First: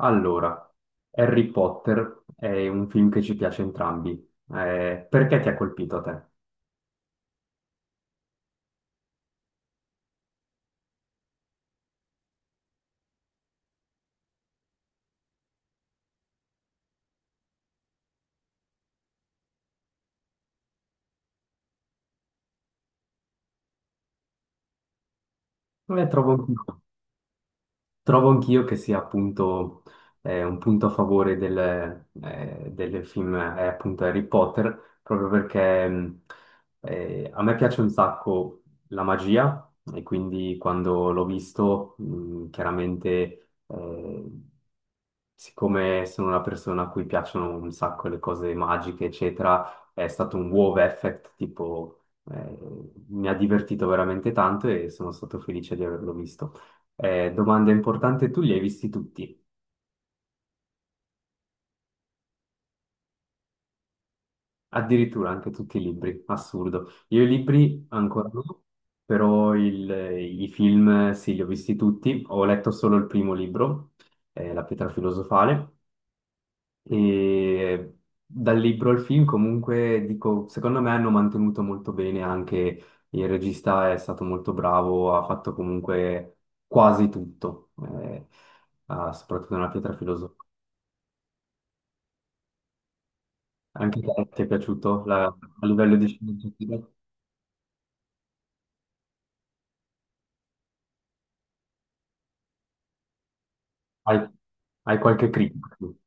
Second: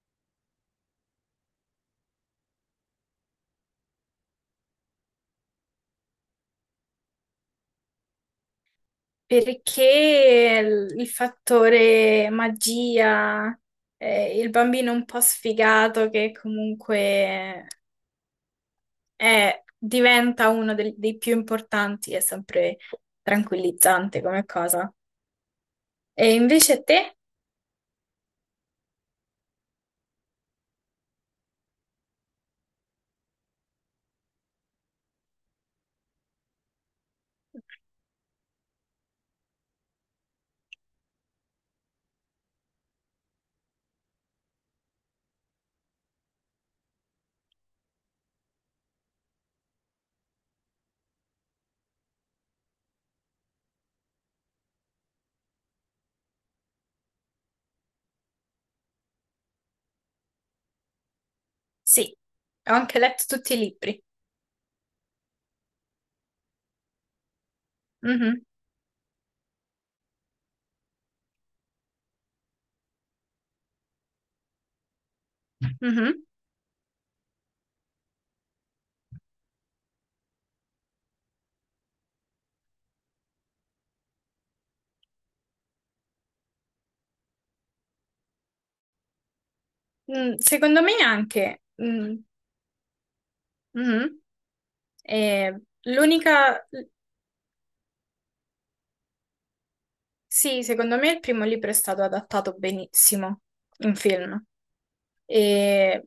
Allora, Harry Potter è un film che ci piace entrambi. Perché ti ha colpito a te? Perché il fattore magia, il bambino un po' sfigato che comunque diventa uno dei più importanti è sempre tranquillizzante come cosa. Eh, E trovo anch'io, invece te? trovo anch'io che sia appunto un punto a favore del film è appunto Harry Potter, proprio perché a me piace un sacco la magia e quindi quando l'ho visto chiaramente siccome sono una persona a cui piacciono un sacco le cose magiche, eccetera, è stato un wow effect, tipo, eh, mi ha divertito veramente tanto e sono stato felice di averlo visto. Domanda importante, tu li hai visti tutti, Sì, ho anche letto tutti i libri. addirittura anche tutti i libri, assurdo. Io i libri ancora Mhm, no, però i film sì, li ho visti tutti, ho letto solo il primo libro, La pietra filosofale. mhm. E dal libro al film, comunque, dico, secondo me hanno mantenuto molto bene anche il regista è stato molto bravo, ha fatto comunque quasi tutto, eh, soprattutto nella pietra Mm, filosofica. secondo me anche. Mm, Anche mhm. te ti è piaciuto E a livello di l'unica. sceneggiatura? Sì, secondo me il primo libro è stato adattato benissimo in Hai, film. hai qualche critica? E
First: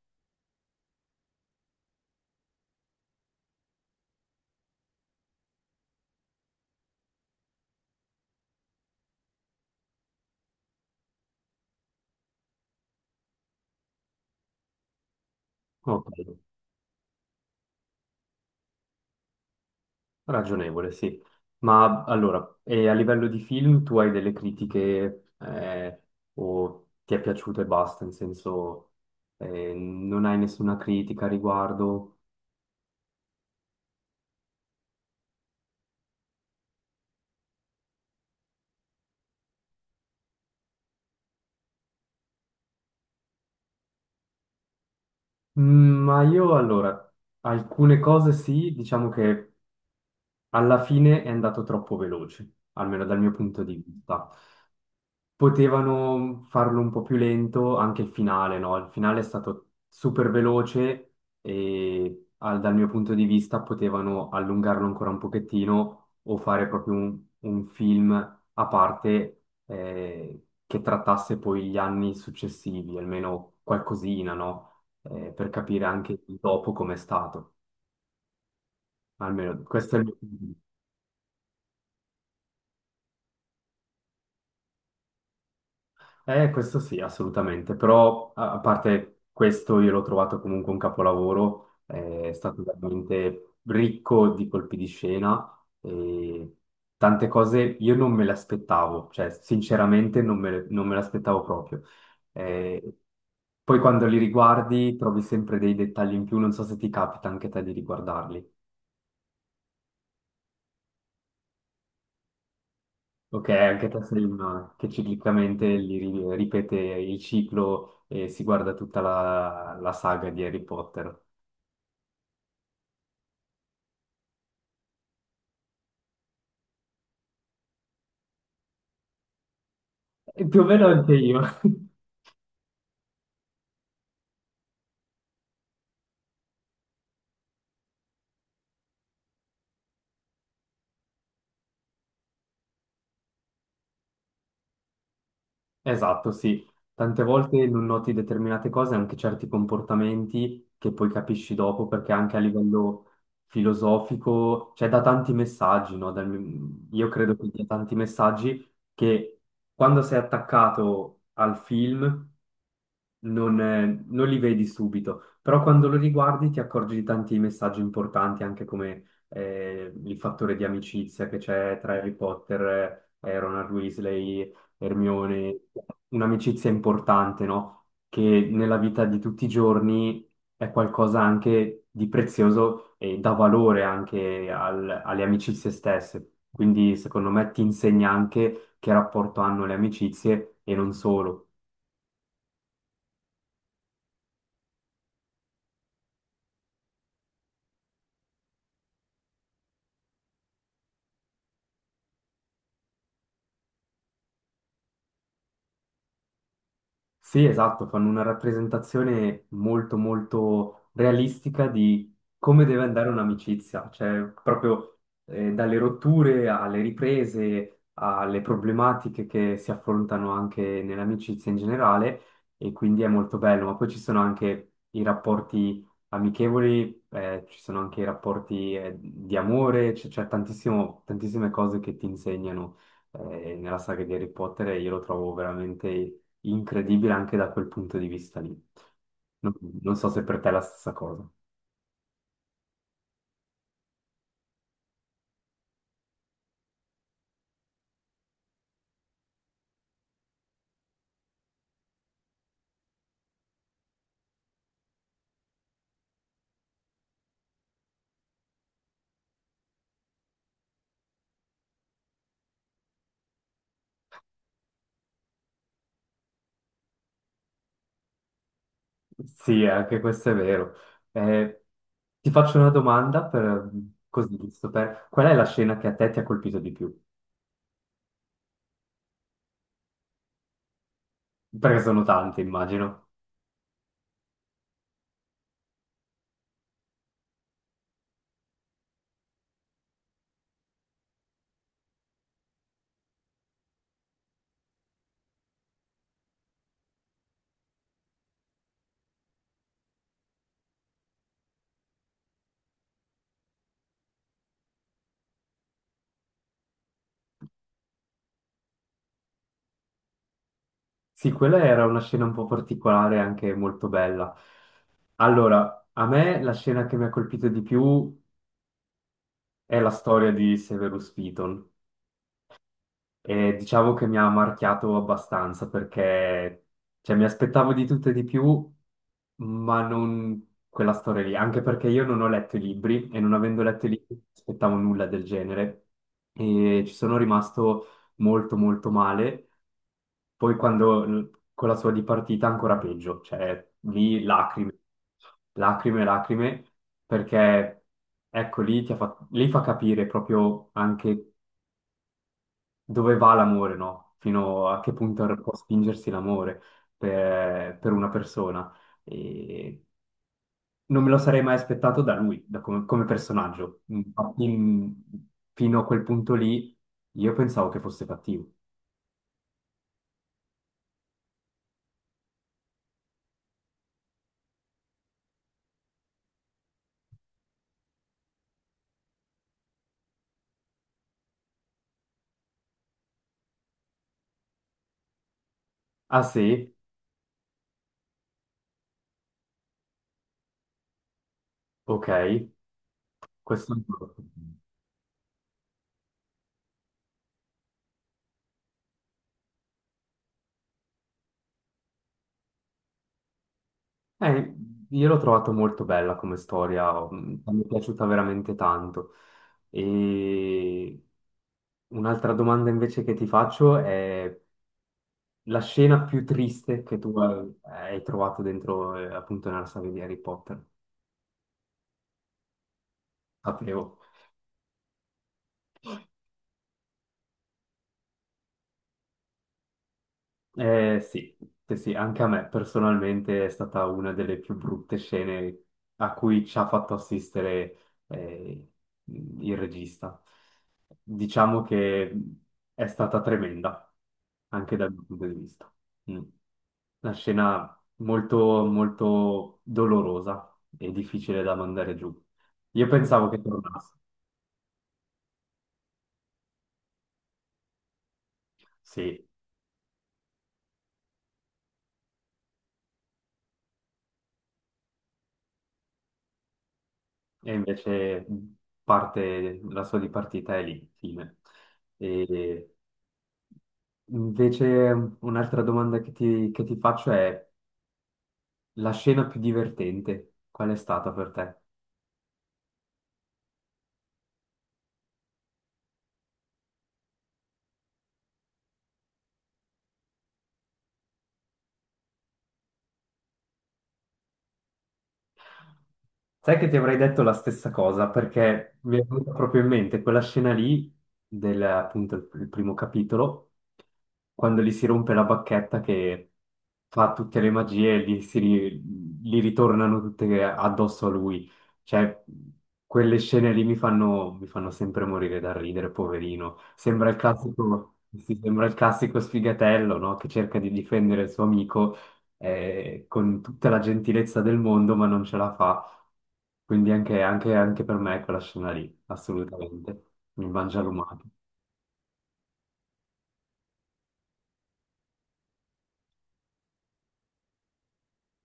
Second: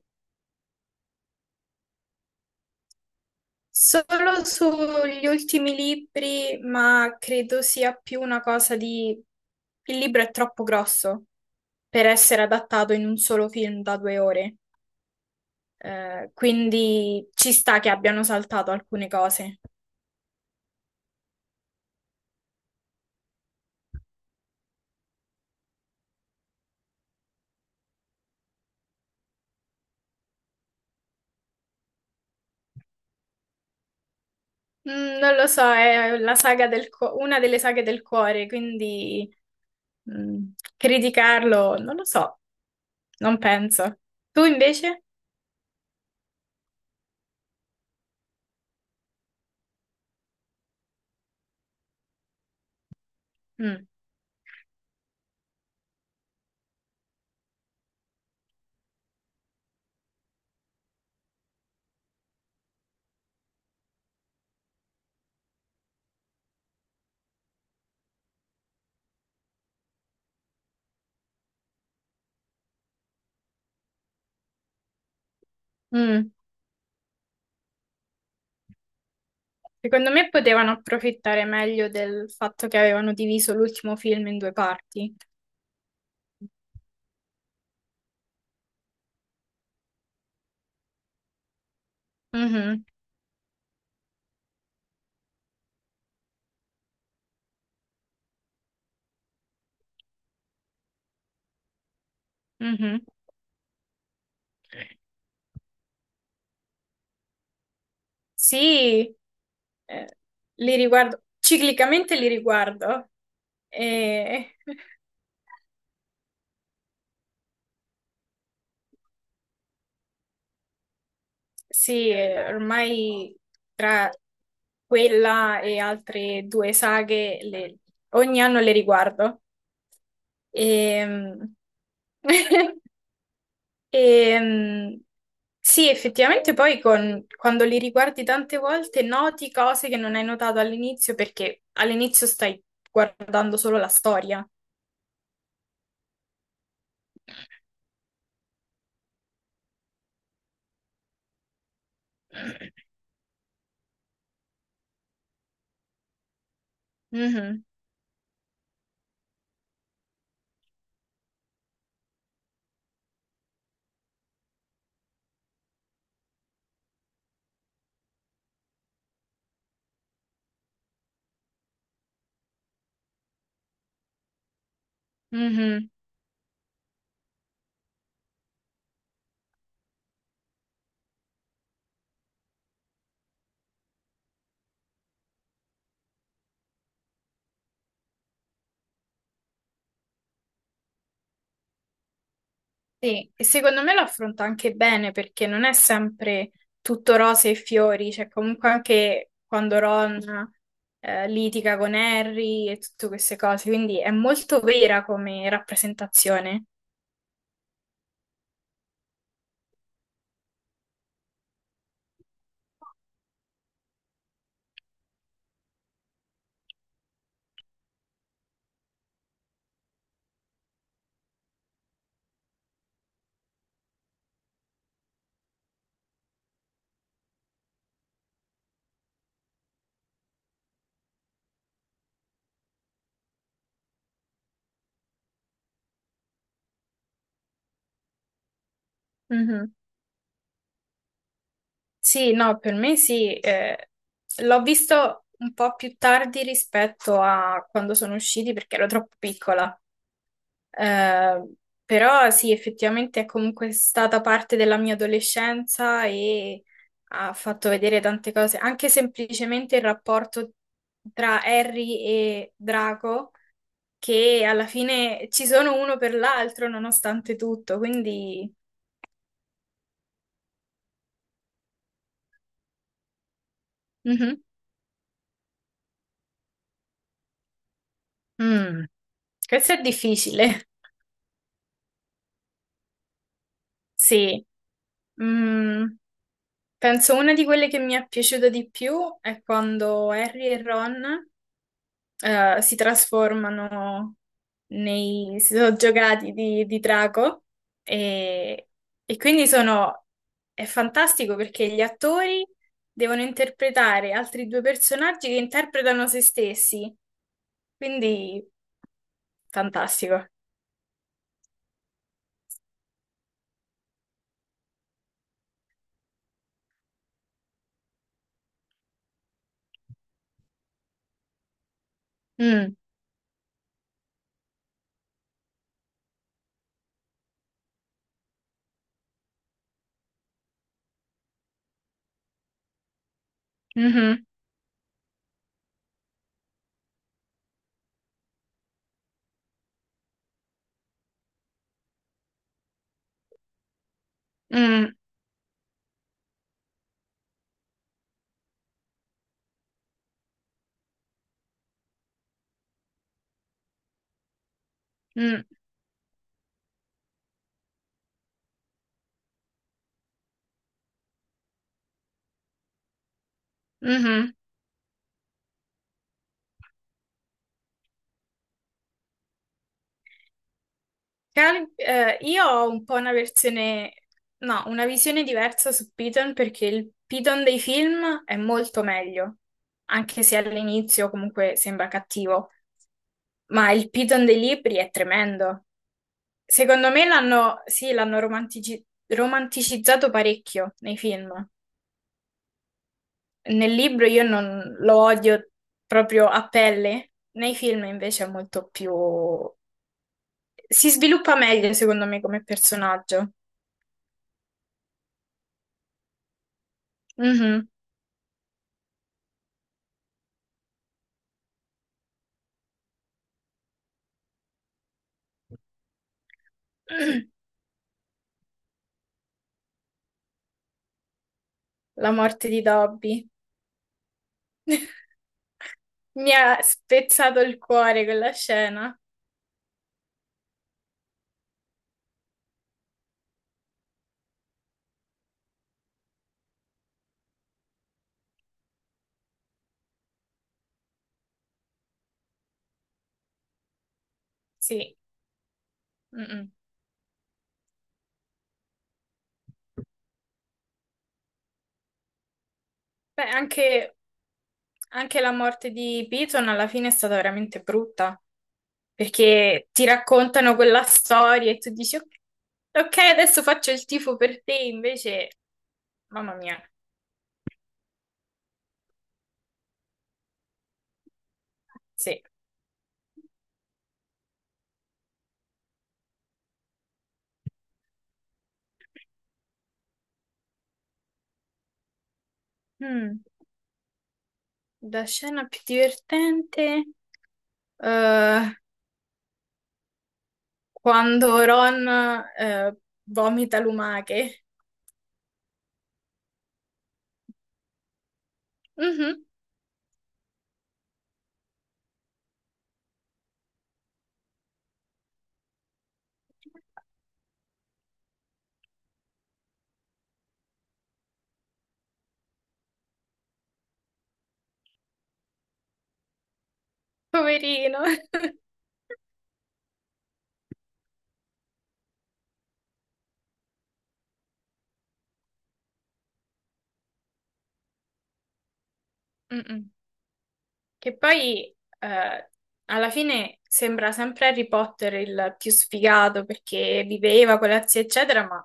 solo sugli ultimi libri, ma credo sia più una cosa di. Il libro è troppo grosso per essere adattato in un solo film da due ore, Ok. Quindi ci sta che abbiano saltato alcune cose. Ragionevole, sì. Ma allora, e a livello di film tu hai delle critiche o ti è piaciuto e basta, in senso non hai nessuna critica a riguardo? Non lo so, è la saga una delle saghe del cuore, quindi criticarlo, non lo so, non penso. Tu invece? Ma io allora, alcune cose sì, diciamo che alla fine è andato troppo veloce, almeno dal mio punto di Mm, vista. Potevano farlo un po' più lento anche il finale, no? Il finale è stato super veloce e dal mio punto di vista potevano allungarlo ancora un pochettino o fare proprio un film a parte che trattasse poi gli anni successivi, almeno qualcosina, no? Per capire anche mm. il dopo com'è stato. Almeno questo è il Secondo mio me punto di vista. potevano approfittare meglio del fatto che avevano diviso l'ultimo film in due parti. Questo sì, assolutamente, però a parte questo io l'ho trovato comunque un capolavoro, è stato Mhm, veramente ricco di colpi di scena e tante cose io non me le aspettavo, cioè sinceramente non me le aspettavo proprio. Eh, mhm. poi quando li riguardi trovi sempre dei dettagli in più, non so se ti capita anche a te di riguardarli. Sì, eh, li riguardo, ciclicamente li riguardo. Ok, anche te sei E... uno che ciclicamente ripete il ciclo e si guarda tutta la saga di Harry Potter. Sì, ormai tra quella e altre due saghe ogni anno le riguardo. E più o meno E... anche io. E, sì, effettivamente poi quando li riguardi tante volte noti cose che non hai notato all'inizio perché all'inizio stai guardando solo la storia. Esatto, sì. Tante volte non noti determinate cose, anche certi comportamenti che poi capisci dopo, perché anche a livello filosofico, cioè da tanti messaggi, no? Io credo che Mhm, dia tanti messaggi che quando sei attaccato al film non li vedi subito, però quando lo riguardi ti accorgi di tanti messaggi importanti, anche come il fattore di amicizia che c'è tra Harry Potter, Ronald Weasley, Hermione, mhm. un'amicizia importante, no? Che nella vita di tutti i giorni è qualcosa anche di prezioso e dà valore anche alle amicizie stesse. Quindi secondo me ti insegna anche che rapporto hanno le amicizie e non solo. Sì, e secondo me lo affronta anche bene perché non è sempre tutto rose e fiori, cioè comunque anche quando Ron litiga con Harry e tutte queste cose, quindi è molto vera come rappresentazione. Sì, esatto, fanno una rappresentazione molto molto realistica di come deve andare un'amicizia, cioè proprio dalle rotture alle riprese, alle problematiche che si affrontano anche nell'amicizia in generale e quindi è molto bello, ma poi ci sono anche i rapporti amichevoli, ci sono anche i rapporti di amore, tantissime cose che ti insegnano nella saga di Harry Potter e io lo trovo veramente incredibile anche da quel punto di vista lì. Non, non so se per te è la stessa cosa. Sì, no, per me sì, l'ho visto un po' più tardi rispetto a quando sono usciti perché ero troppo piccola. Eh, Però sì, effettivamente è comunque stata parte della mia adolescenza e ha fatto vedere tante cose, anche semplicemente il rapporto tra Harry e Draco, che alla fine ci sono uno per l'altro nonostante tutto, quindi. Sì, anche questo è vero. Eh, ti faccio una domanda per, così, Mhm. giusto per. Qual è la scena che a te ti ha colpito di più? Mm. Questo è difficile, Perché sono tante, immagino. sì. Mm, penso una di quelle che mi è piaciuta di più è quando Harry e Ron si trasformano nei si sono giocati di drago e, e quindi sono è fantastico perché gli attori devono interpretare altri due personaggi che interpretano se stessi, quindi fantastico. Sì, quella era una scena un po' particolare, anche molto bella. Allora, a me la scena che mi ha colpito di più è la storia di Severus Piton. Mm, E diciamo che mi ha marchiato abbastanza perché cioè, mi aspettavo di tutto e di più, ma non quella storia lì, anche perché io non ho letto i libri e non avendo letto i libri mhm, non aspettavo nulla del genere e ci sono rimasto molto molto male. Poi quando con la sua dipartita ancora peggio, cioè lì lacrime, mm, lacrime, lacrime, perché ecco lì, lì fa capire proprio anche dove va l'amore, no? Fino a che punto mm, può spingersi l'amore per una persona. E non me lo sarei mai aspettato da lui, da come personaggio. mhm. Infatti, fino a quel punto lì, io pensavo che fosse cattivo. Io ho un po' una versione, no, una visione diversa su Piton, perché il Piton dei film è molto meglio, anche se all'inizio comunque sembra cattivo, ma il Piton dei libri è tremendo. Ah sì? Secondo me l'hanno, sì, l'hanno romanticizzato parecchio nei film. Ok, Nel questo. libro io non lo odio proprio a pelle, nei film invece è molto più. Si sviluppa meglio secondo me come personaggio. Eh, io l'ho trovato molto bella come storia, mi è Mhm. piaciuta veramente tanto. E un'altra domanda invece che ti faccio è la scena più triste che tu hai trovato dentro, appunto, nella saga di Harry Potter. La morte di Dobby. Sapevo. Mi ha spezzato il cuore quella scena. Sì, sì, sì, anche a me personalmente è stata una delle più brutte scene a cui ci ha fatto assistere, il regista. Diciamo che è stata tremenda, anche dal Sì. mio punto di vista. Mm. Mm-mm. Una scena molto, molto dolorosa e difficile da mandare giù. Io Beh, pensavo che tornasse. anche la morte di Piton alla fine è stata veramente brutta, Sì, perché ti raccontano quella storia e tu dici, "Ok, ok, adesso faccio il tifo per te", invece, mamma mia, e invece parte, la sua di partita è lì, fine. sì. E invece un'altra domanda che ti faccio è la scena più divertente, qual è stata per te? Mm. La scena più divertente, eh, quando Ron, eh, vomita lumache. Sai che ti avrei detto la stessa cosa perché mi è Mhm. venuta proprio in mente quella scena lì del appunto il primo capitolo, quando gli si rompe la bacchetta che fa tutte le magie e gli ritornano tutte addosso a lui. Cioè, quelle scene lì mi fanno sempre morire da ridere, poverino. Sembra il Poverino. classico, sì, sembra il classico sfigatello, no? Che cerca di difendere il suo amico con tutta la gentilezza del mondo, ma non ce la fa. Quindi anche per me è quella scena lì, Mm-mm. assolutamente. Mi mangia Che l'umato. poi eh, alla fine sembra sempre Harry Potter il più sfigato perché viveva con la zia, eccetera, ma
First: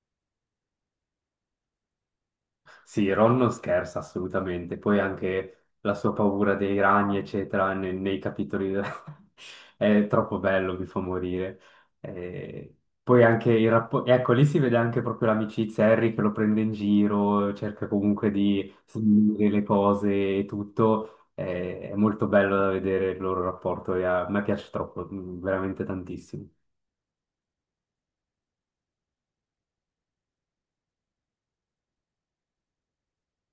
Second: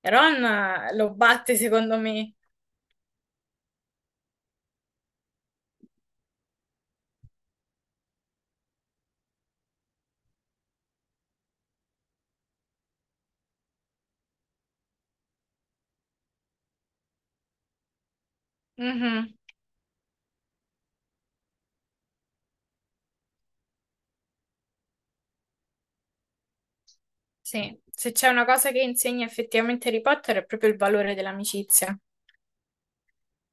Ron lo batte secondo me. Sì, Ron non scherza assolutamente, poi anche la sua paura dei ragni, eccetera, nei capitoli è troppo bello, mi fa morire. Eh, poi anche il rapporto, ecco, lì si vede anche proprio l'amicizia, Harry che lo prende in giro, cerca comunque di Mhm. sminuire le cose e tutto, è molto bello da vedere il loro rapporto e a me piace troppo, veramente tantissimo. Sì, se c'è una cosa che insegna effettivamente Harry Potter è proprio il valore dell'amicizia.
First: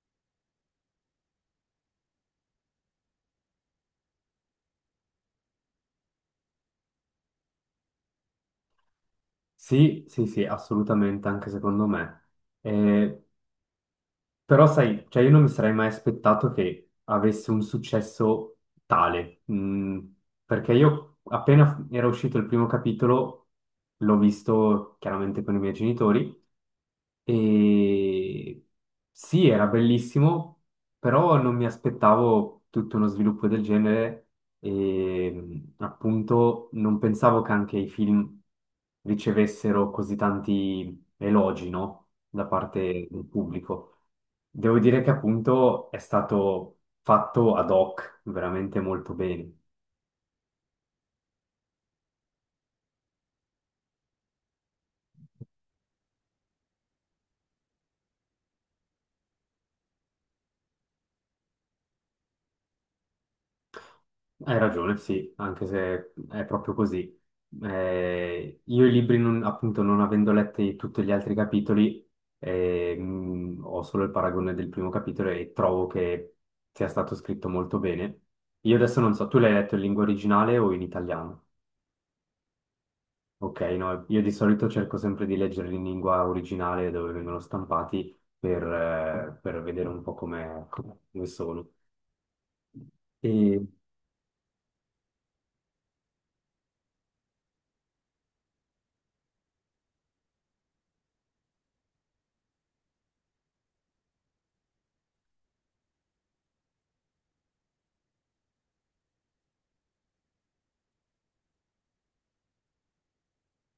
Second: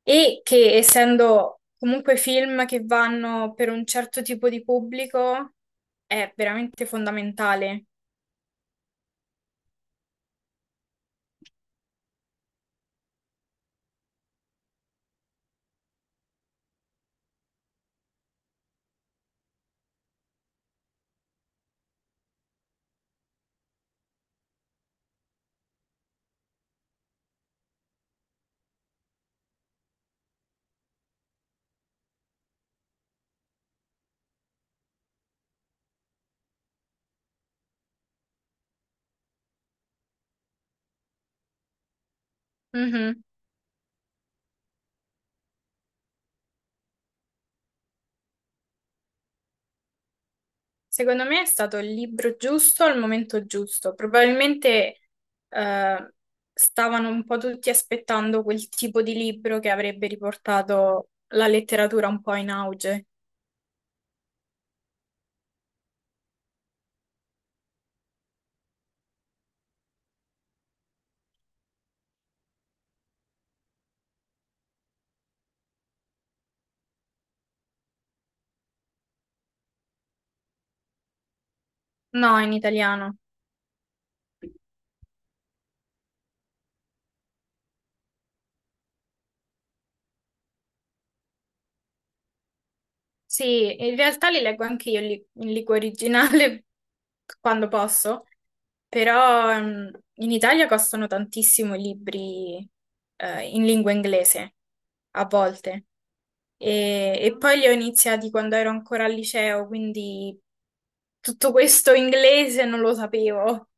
E che, essendo comunque film che vanno per un certo tipo di pubblico, è veramente fondamentale. Sì, sì, sì, assolutamente, anche secondo me. Eh, Però sai, cioè io non mi sarei mai aspettato che avesse un successo tale, perché io appena era uscito il primo capitolo l'ho visto chiaramente con i miei genitori e sì, era bellissimo, però non mi aspettavo tutto uno sviluppo del genere e appunto non pensavo che anche i film ricevessero così tanti elogi, no? Da parte Mhm. del pubblico. Devo dire che appunto è stato fatto ad hoc, veramente molto bene. Secondo me è stato il libro giusto al momento giusto. Probabilmente eh, stavano un po' tutti aspettando quel tipo di libro che avrebbe riportato la letteratura un po' in auge. Hai ragione, sì, anche se è proprio così. Io i libri, appunto, non avendo letti tutti gli altri capitoli, ho solo il paragone del primo capitolo e trovo che sia stato scritto molto bene. Io adesso non so, tu l'hai letto in lingua originale o in italiano? No, in italiano. Ok, no, io di solito cerco sempre di leggerli in lingua originale dove vengono stampati per vedere un po' come sono. E Sì, in realtà li leggo anche io in lingua originale quando posso, però in Italia costano tantissimo i libri in lingua inglese, a volte. E poi li ho iniziati quando ero ancora al liceo, quindi tutto questo inglese non lo sapevo.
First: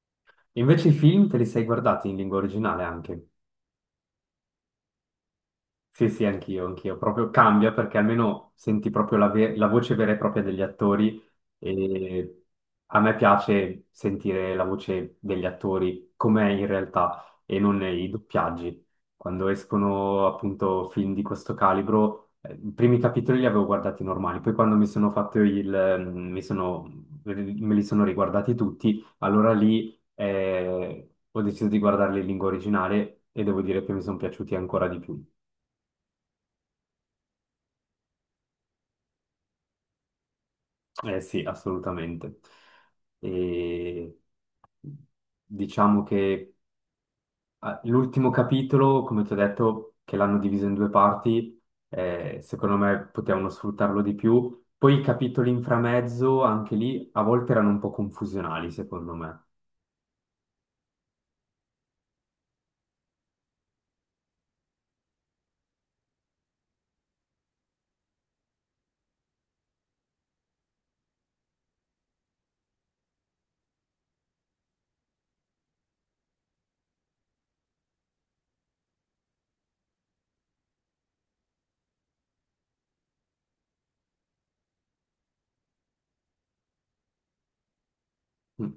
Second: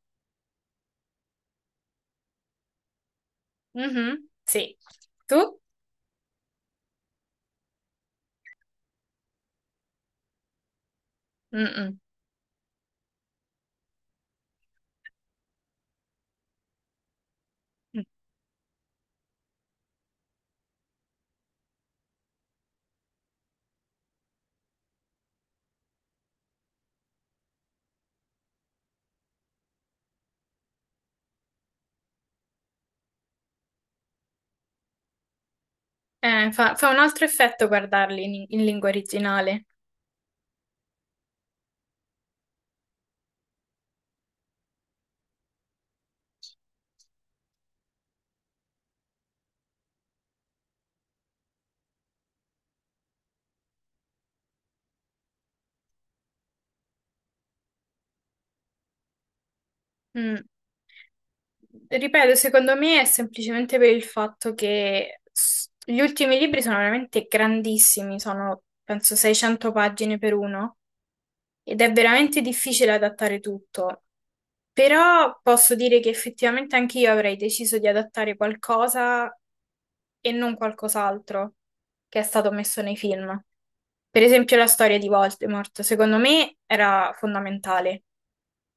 invece i film te li sei guardati in lingua originale anche? Mhm, sì. Tu? Sì, sì, anch'io, anch'io. Proprio cambia perché almeno senti proprio la voce vera e propria degli attori Mm-mm. e a me piace sentire la voce degli attori com'è in realtà e non i doppiaggi. Quando escono appunto film di questo calibro, i primi capitoli li avevo guardati normali, poi quando mi sono fatto il. mm, mi sono, Me li sono riguardati tutti, allora lì ho deciso di guardarli in lingua originale e devo dire che mi sono piaciuti ancora di più. Fa un altro effetto guardarli in lingua originale. Eh sì, assolutamente. E diciamo che l'ultimo capitolo, come ti ho detto, che l'hanno diviso in due parti, secondo me potevano sfruttarlo di più. Poi i capitoli in framezzo, anche lì, a volte erano un po' confusionali, secondo me. Mm. Ripeto, secondo me è semplicemente per il fatto che gli ultimi libri sono veramente grandissimi, sono penso 600 pagine per uno, ed è veramente difficile adattare tutto. Però posso dire che effettivamente anche io avrei deciso di adattare qualcosa e non qualcos'altro che è stato messo nei film. Per esempio la storia di Voldemort, secondo me era fondamentale.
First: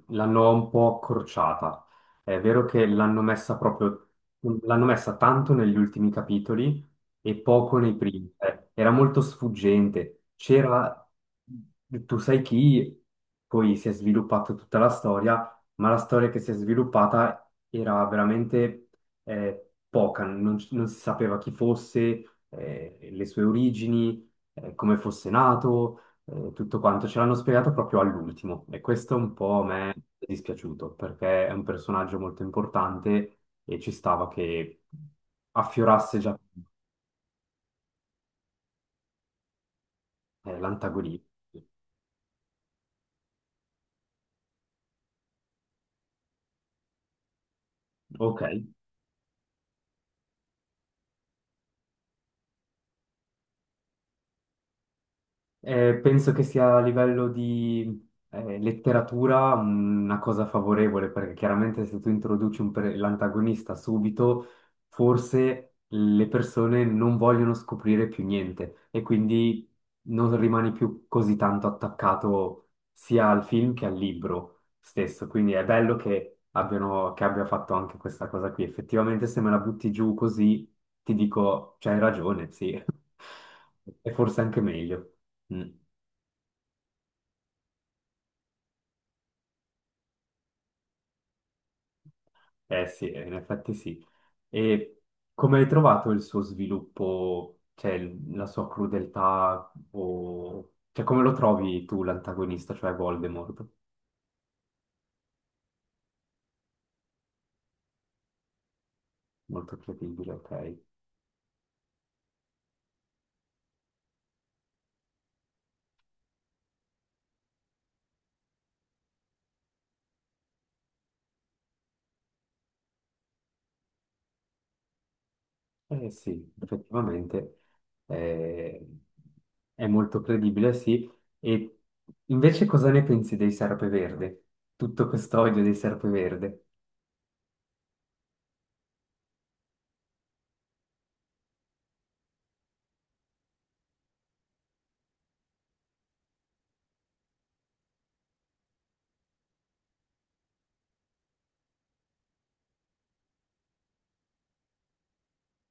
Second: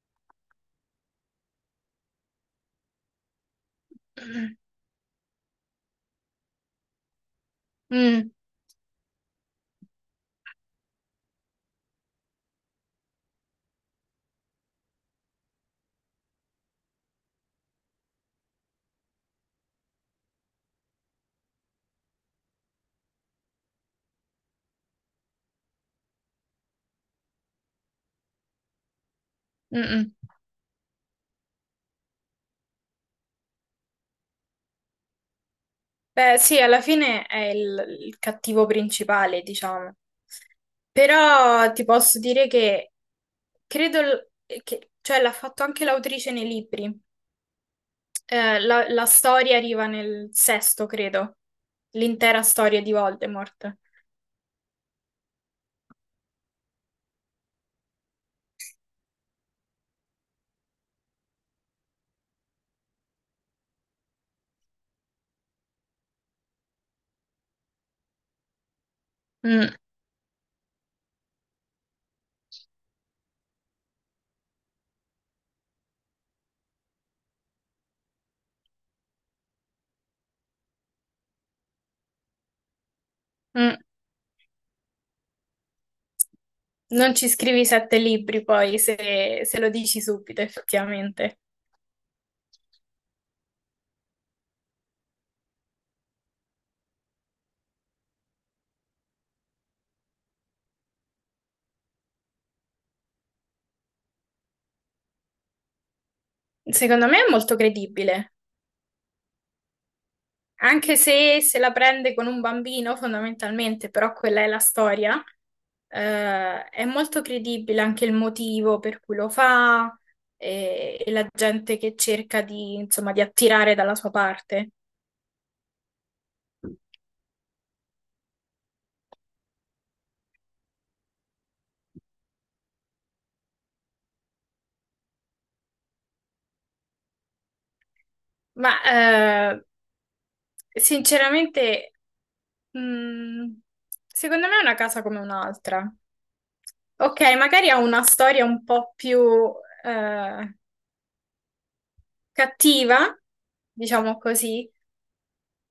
L'hanno un po' accorciata. È vero che Mm, l'hanno messa tanto negli ultimi capitoli e poco nei primi. Era molto sfuggente. C'era tu sai chi, poi si è sviluppata tutta la storia, ma la storia che si è sviluppata era veramente poca, non si sapeva chi fosse, le sue origini, come fosse nato tutto quanto ce l'hanno spiegato proprio all'ultimo e questo un po' a mm, me mm. è dispiaciuto perché è un personaggio molto importante e ci stava che affiorasse già Beh, sì, alla fine è il cattivo principale, diciamo. L'antagonista. Però ti posso dire che credo che, cioè l'ha fatto anche l'autrice nei libri. Ok, La storia arriva nel sesto, credo. L'intera storia di Voldemort. Penso che sia a livello di letteratura una cosa favorevole, perché chiaramente se tu introduci un l'antagonista subito, forse le persone non vogliono scoprire più niente e quindi Mm, non rimani più così tanto attaccato sia al film che al libro stesso. Quindi è bello che abbiano, che abbia fatto anche questa cosa qui. Effettivamente, se me la butti giù così, ti dico, c'hai ragione, sì, mm. e forse anche meglio. Mm. Non ci scrivi sette libri poi se, lo dici subito, effettivamente. Eh sì, in effetti sì. E come hai trovato il suo sviluppo, cioè la sua crudeltà, o, cioè come lo trovi tu l'antagonista, cioè Voldemort? Secondo me è molto credibile, Molto credibile, ok. anche se se la prende con un bambino, fondamentalmente, però quella è la storia. È molto credibile anche il motivo per cui lo fa e la gente che cerca di, insomma, di attirare dalla sua parte. Eh sì, effettivamente eh, è molto credibile, sì. E invece cosa ne pensi dei Serpeverde? Tutto questo odio dei Serpeverde? Ma eh, Sinceramente, mm, secondo me è una casa come un'altra. Ok, magari ha una storia un po' più eh, cattiva, diciamo così,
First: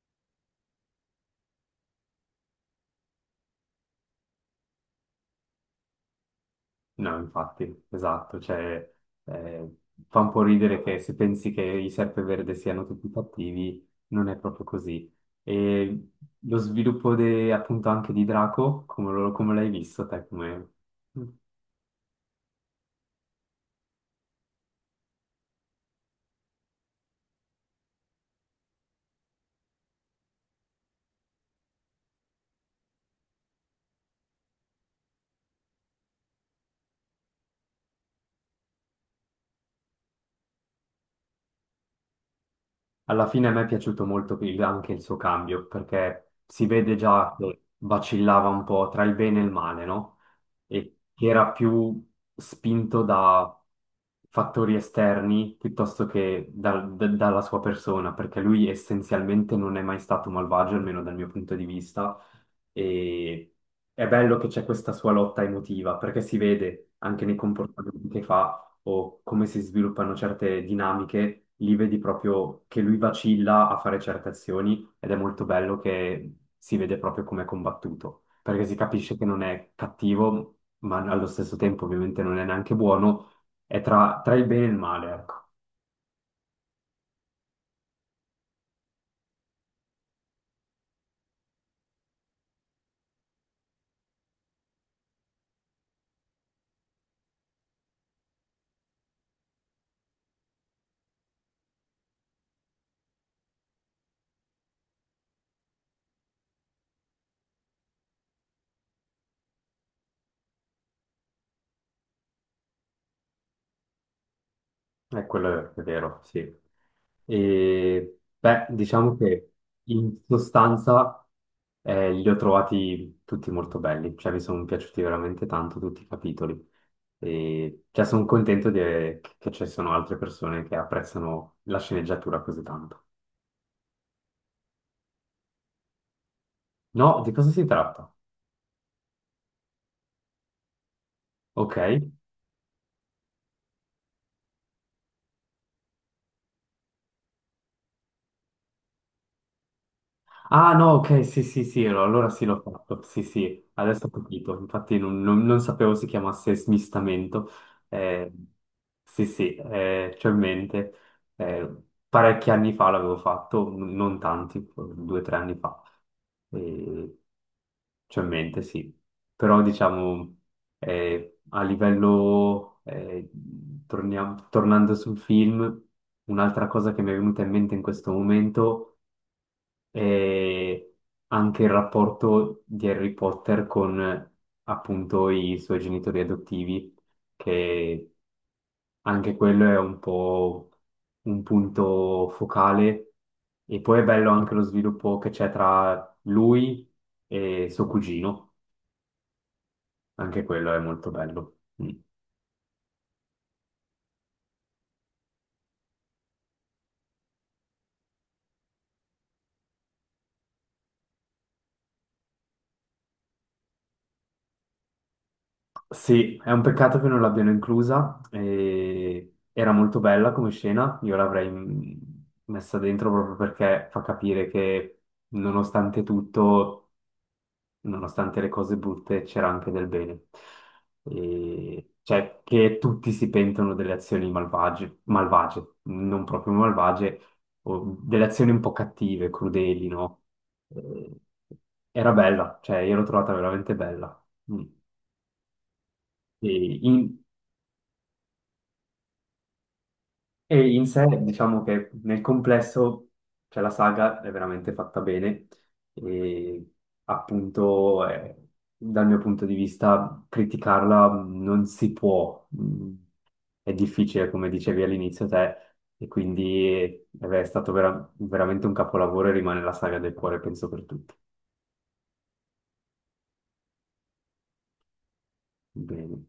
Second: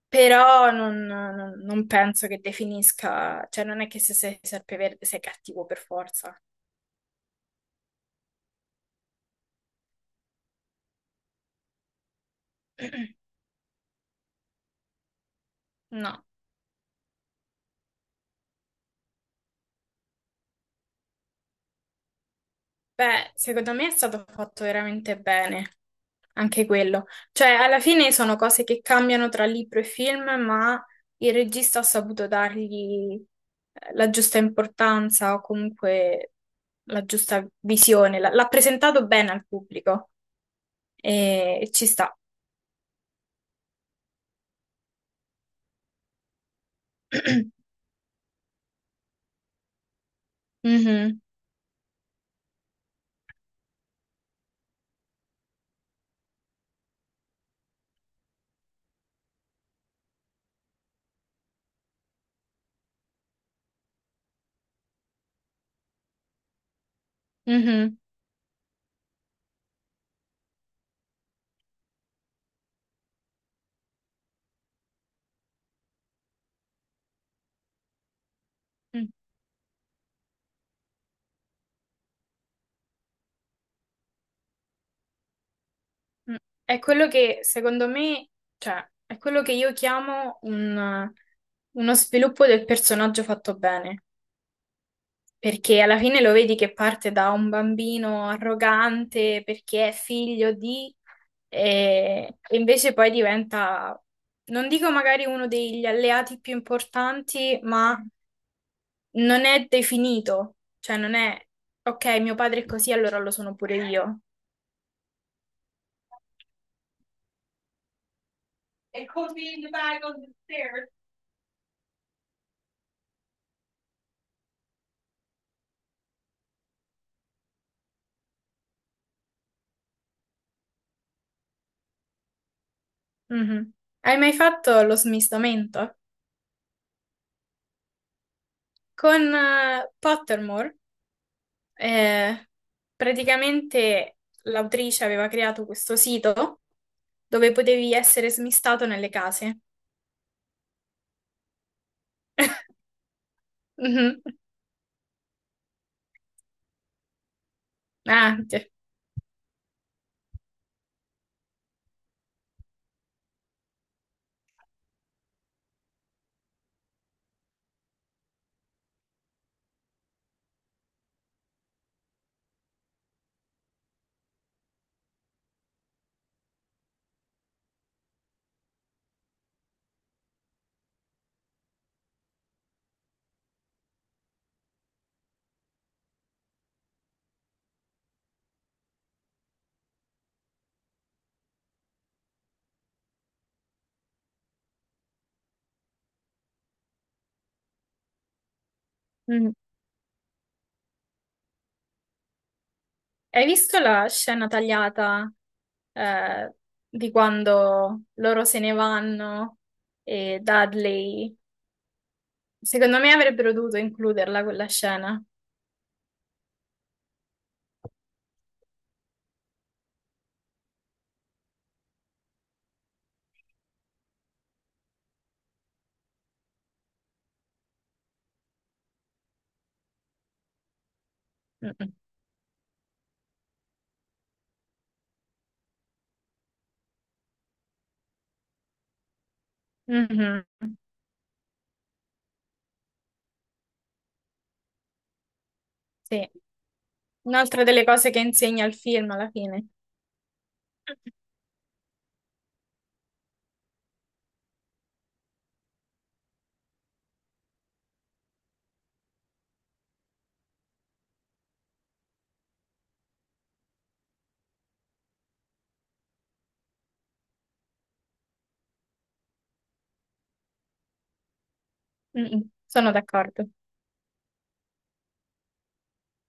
però non penso che definisca, cioè non è che se sei serpeverde sei cattivo per forza. No, infatti, esatto, cioè, eh, fa un po' ridere che se pensi che i Serpeverde siano tutti cattivi, non è proprio così. E No. lo sviluppo appunto anche di Draco, come, come l'hai visto te, come. Beh, secondo me è stato fatto veramente bene. Anche quello. Cioè, alla fine sono cose che cambiano tra libro e film, ma il regista ha saputo dargli la giusta importanza o comunque la giusta visione. L'ha presentato bene al pubblico e ci sta. Alla fine a me è piaciuto molto anche il suo cambio, perché si vede già che vacillava un po' tra il bene e il male, no? E Mhm, che era più spinto da fattori esterni piuttosto che dalla sua persona, perché lui essenzialmente non è mai stato malvagio, almeno dal mio punto di vista, e è bello che c'è questa sua lotta emotiva, perché si vede anche nei mhm, comportamenti che fa o come si sviluppano certe dinamiche, lì vedi proprio che lui vacilla a fare certe azioni ed è molto bello che si vede proprio come è combattuto, perché si mm, capisce che non è cattivo, ma allo stesso tempo ovviamente non è neanche buono, è tra il bene e il male, ecco. mm. È quello che secondo me, cioè, è quello che io chiamo uno sviluppo del personaggio fatto bene. Perché alla fine lo vedi che parte da un bambino arrogante perché è figlio di, e invece poi diventa, non dico magari uno degli alleati più importanti, ma non è definito, cioè non è, ok, mio padre è così, allora lo sono pure io. È quello è vero, sì. E beh, It diciamo could che be in the bag in on the stairs. sostanza li ho trovati tutti molto belli, cioè mi sono piaciuti veramente tanto tutti i capitoli. E cioè, sono contento che ci sono altre persone che apprezzano la sceneggiatura così tanto. Mhm. Hai mai fatto lo smistamento? No, di cosa si tratta? Con Pottermore? Ok. Eh, praticamente l'autrice aveva creato questo sito dove potevi essere smistato nelle case. Ah no, ok, sì, sì, sì, no, allora sì l'ho fatto, sì, sì, adesso ho Mhm. capito, infatti non sapevo si chiamasse smistamento, Eh, Ah, sì. sì, sì, c'ho in mente, Eh, parecchi anni fa l'avevo fatto, non tanti, 2 o 3 anni fa, Eh, c'ho in mente, sì, però diciamo a livello, tornando sul film, un'altra cosa che mi è venuta in mente in questo momento e anche il rapporto di Harry Potter con appunto i suoi genitori adottivi, che anche quello è un po' un punto focale. E poi è bello anche lo sviluppo che c'è tra lui e suo cugino, Mhm. anche quello è molto bello. Mm. Hai visto la scena tagliata, eh, di quando loro se ne vanno e Dudley? Secondo me avrebbero dovuto includerla quella scena. Sì, è un peccato che non l'abbiano inclusa. E era molto bella come scena, io l'avrei messa dentro proprio perché fa capire che nonostante tutto, nonostante le cose brutte, c'era anche del bene. Mhm, Cioè, che tutti si pentono delle azioni malvagie, malvagie, non proprio malvagie, o delle azioni un po' cattive, crudeli, no? mhm. Eh, Era bella, cioè io l'ho trovata veramente bella. Mm. Sì, E in- un'altra delle cose che insegna il film alla fine. E in sé diciamo che nel complesso cioè, la saga è veramente fatta bene e appunto dal mio punto di vista criticarla non si può, è difficile come dicevi all'inizio te e quindi è stato veramente un capolavoro e rimane la saga del cuore penso per tutti. Mm-mm. Sono d'accordo. Bene.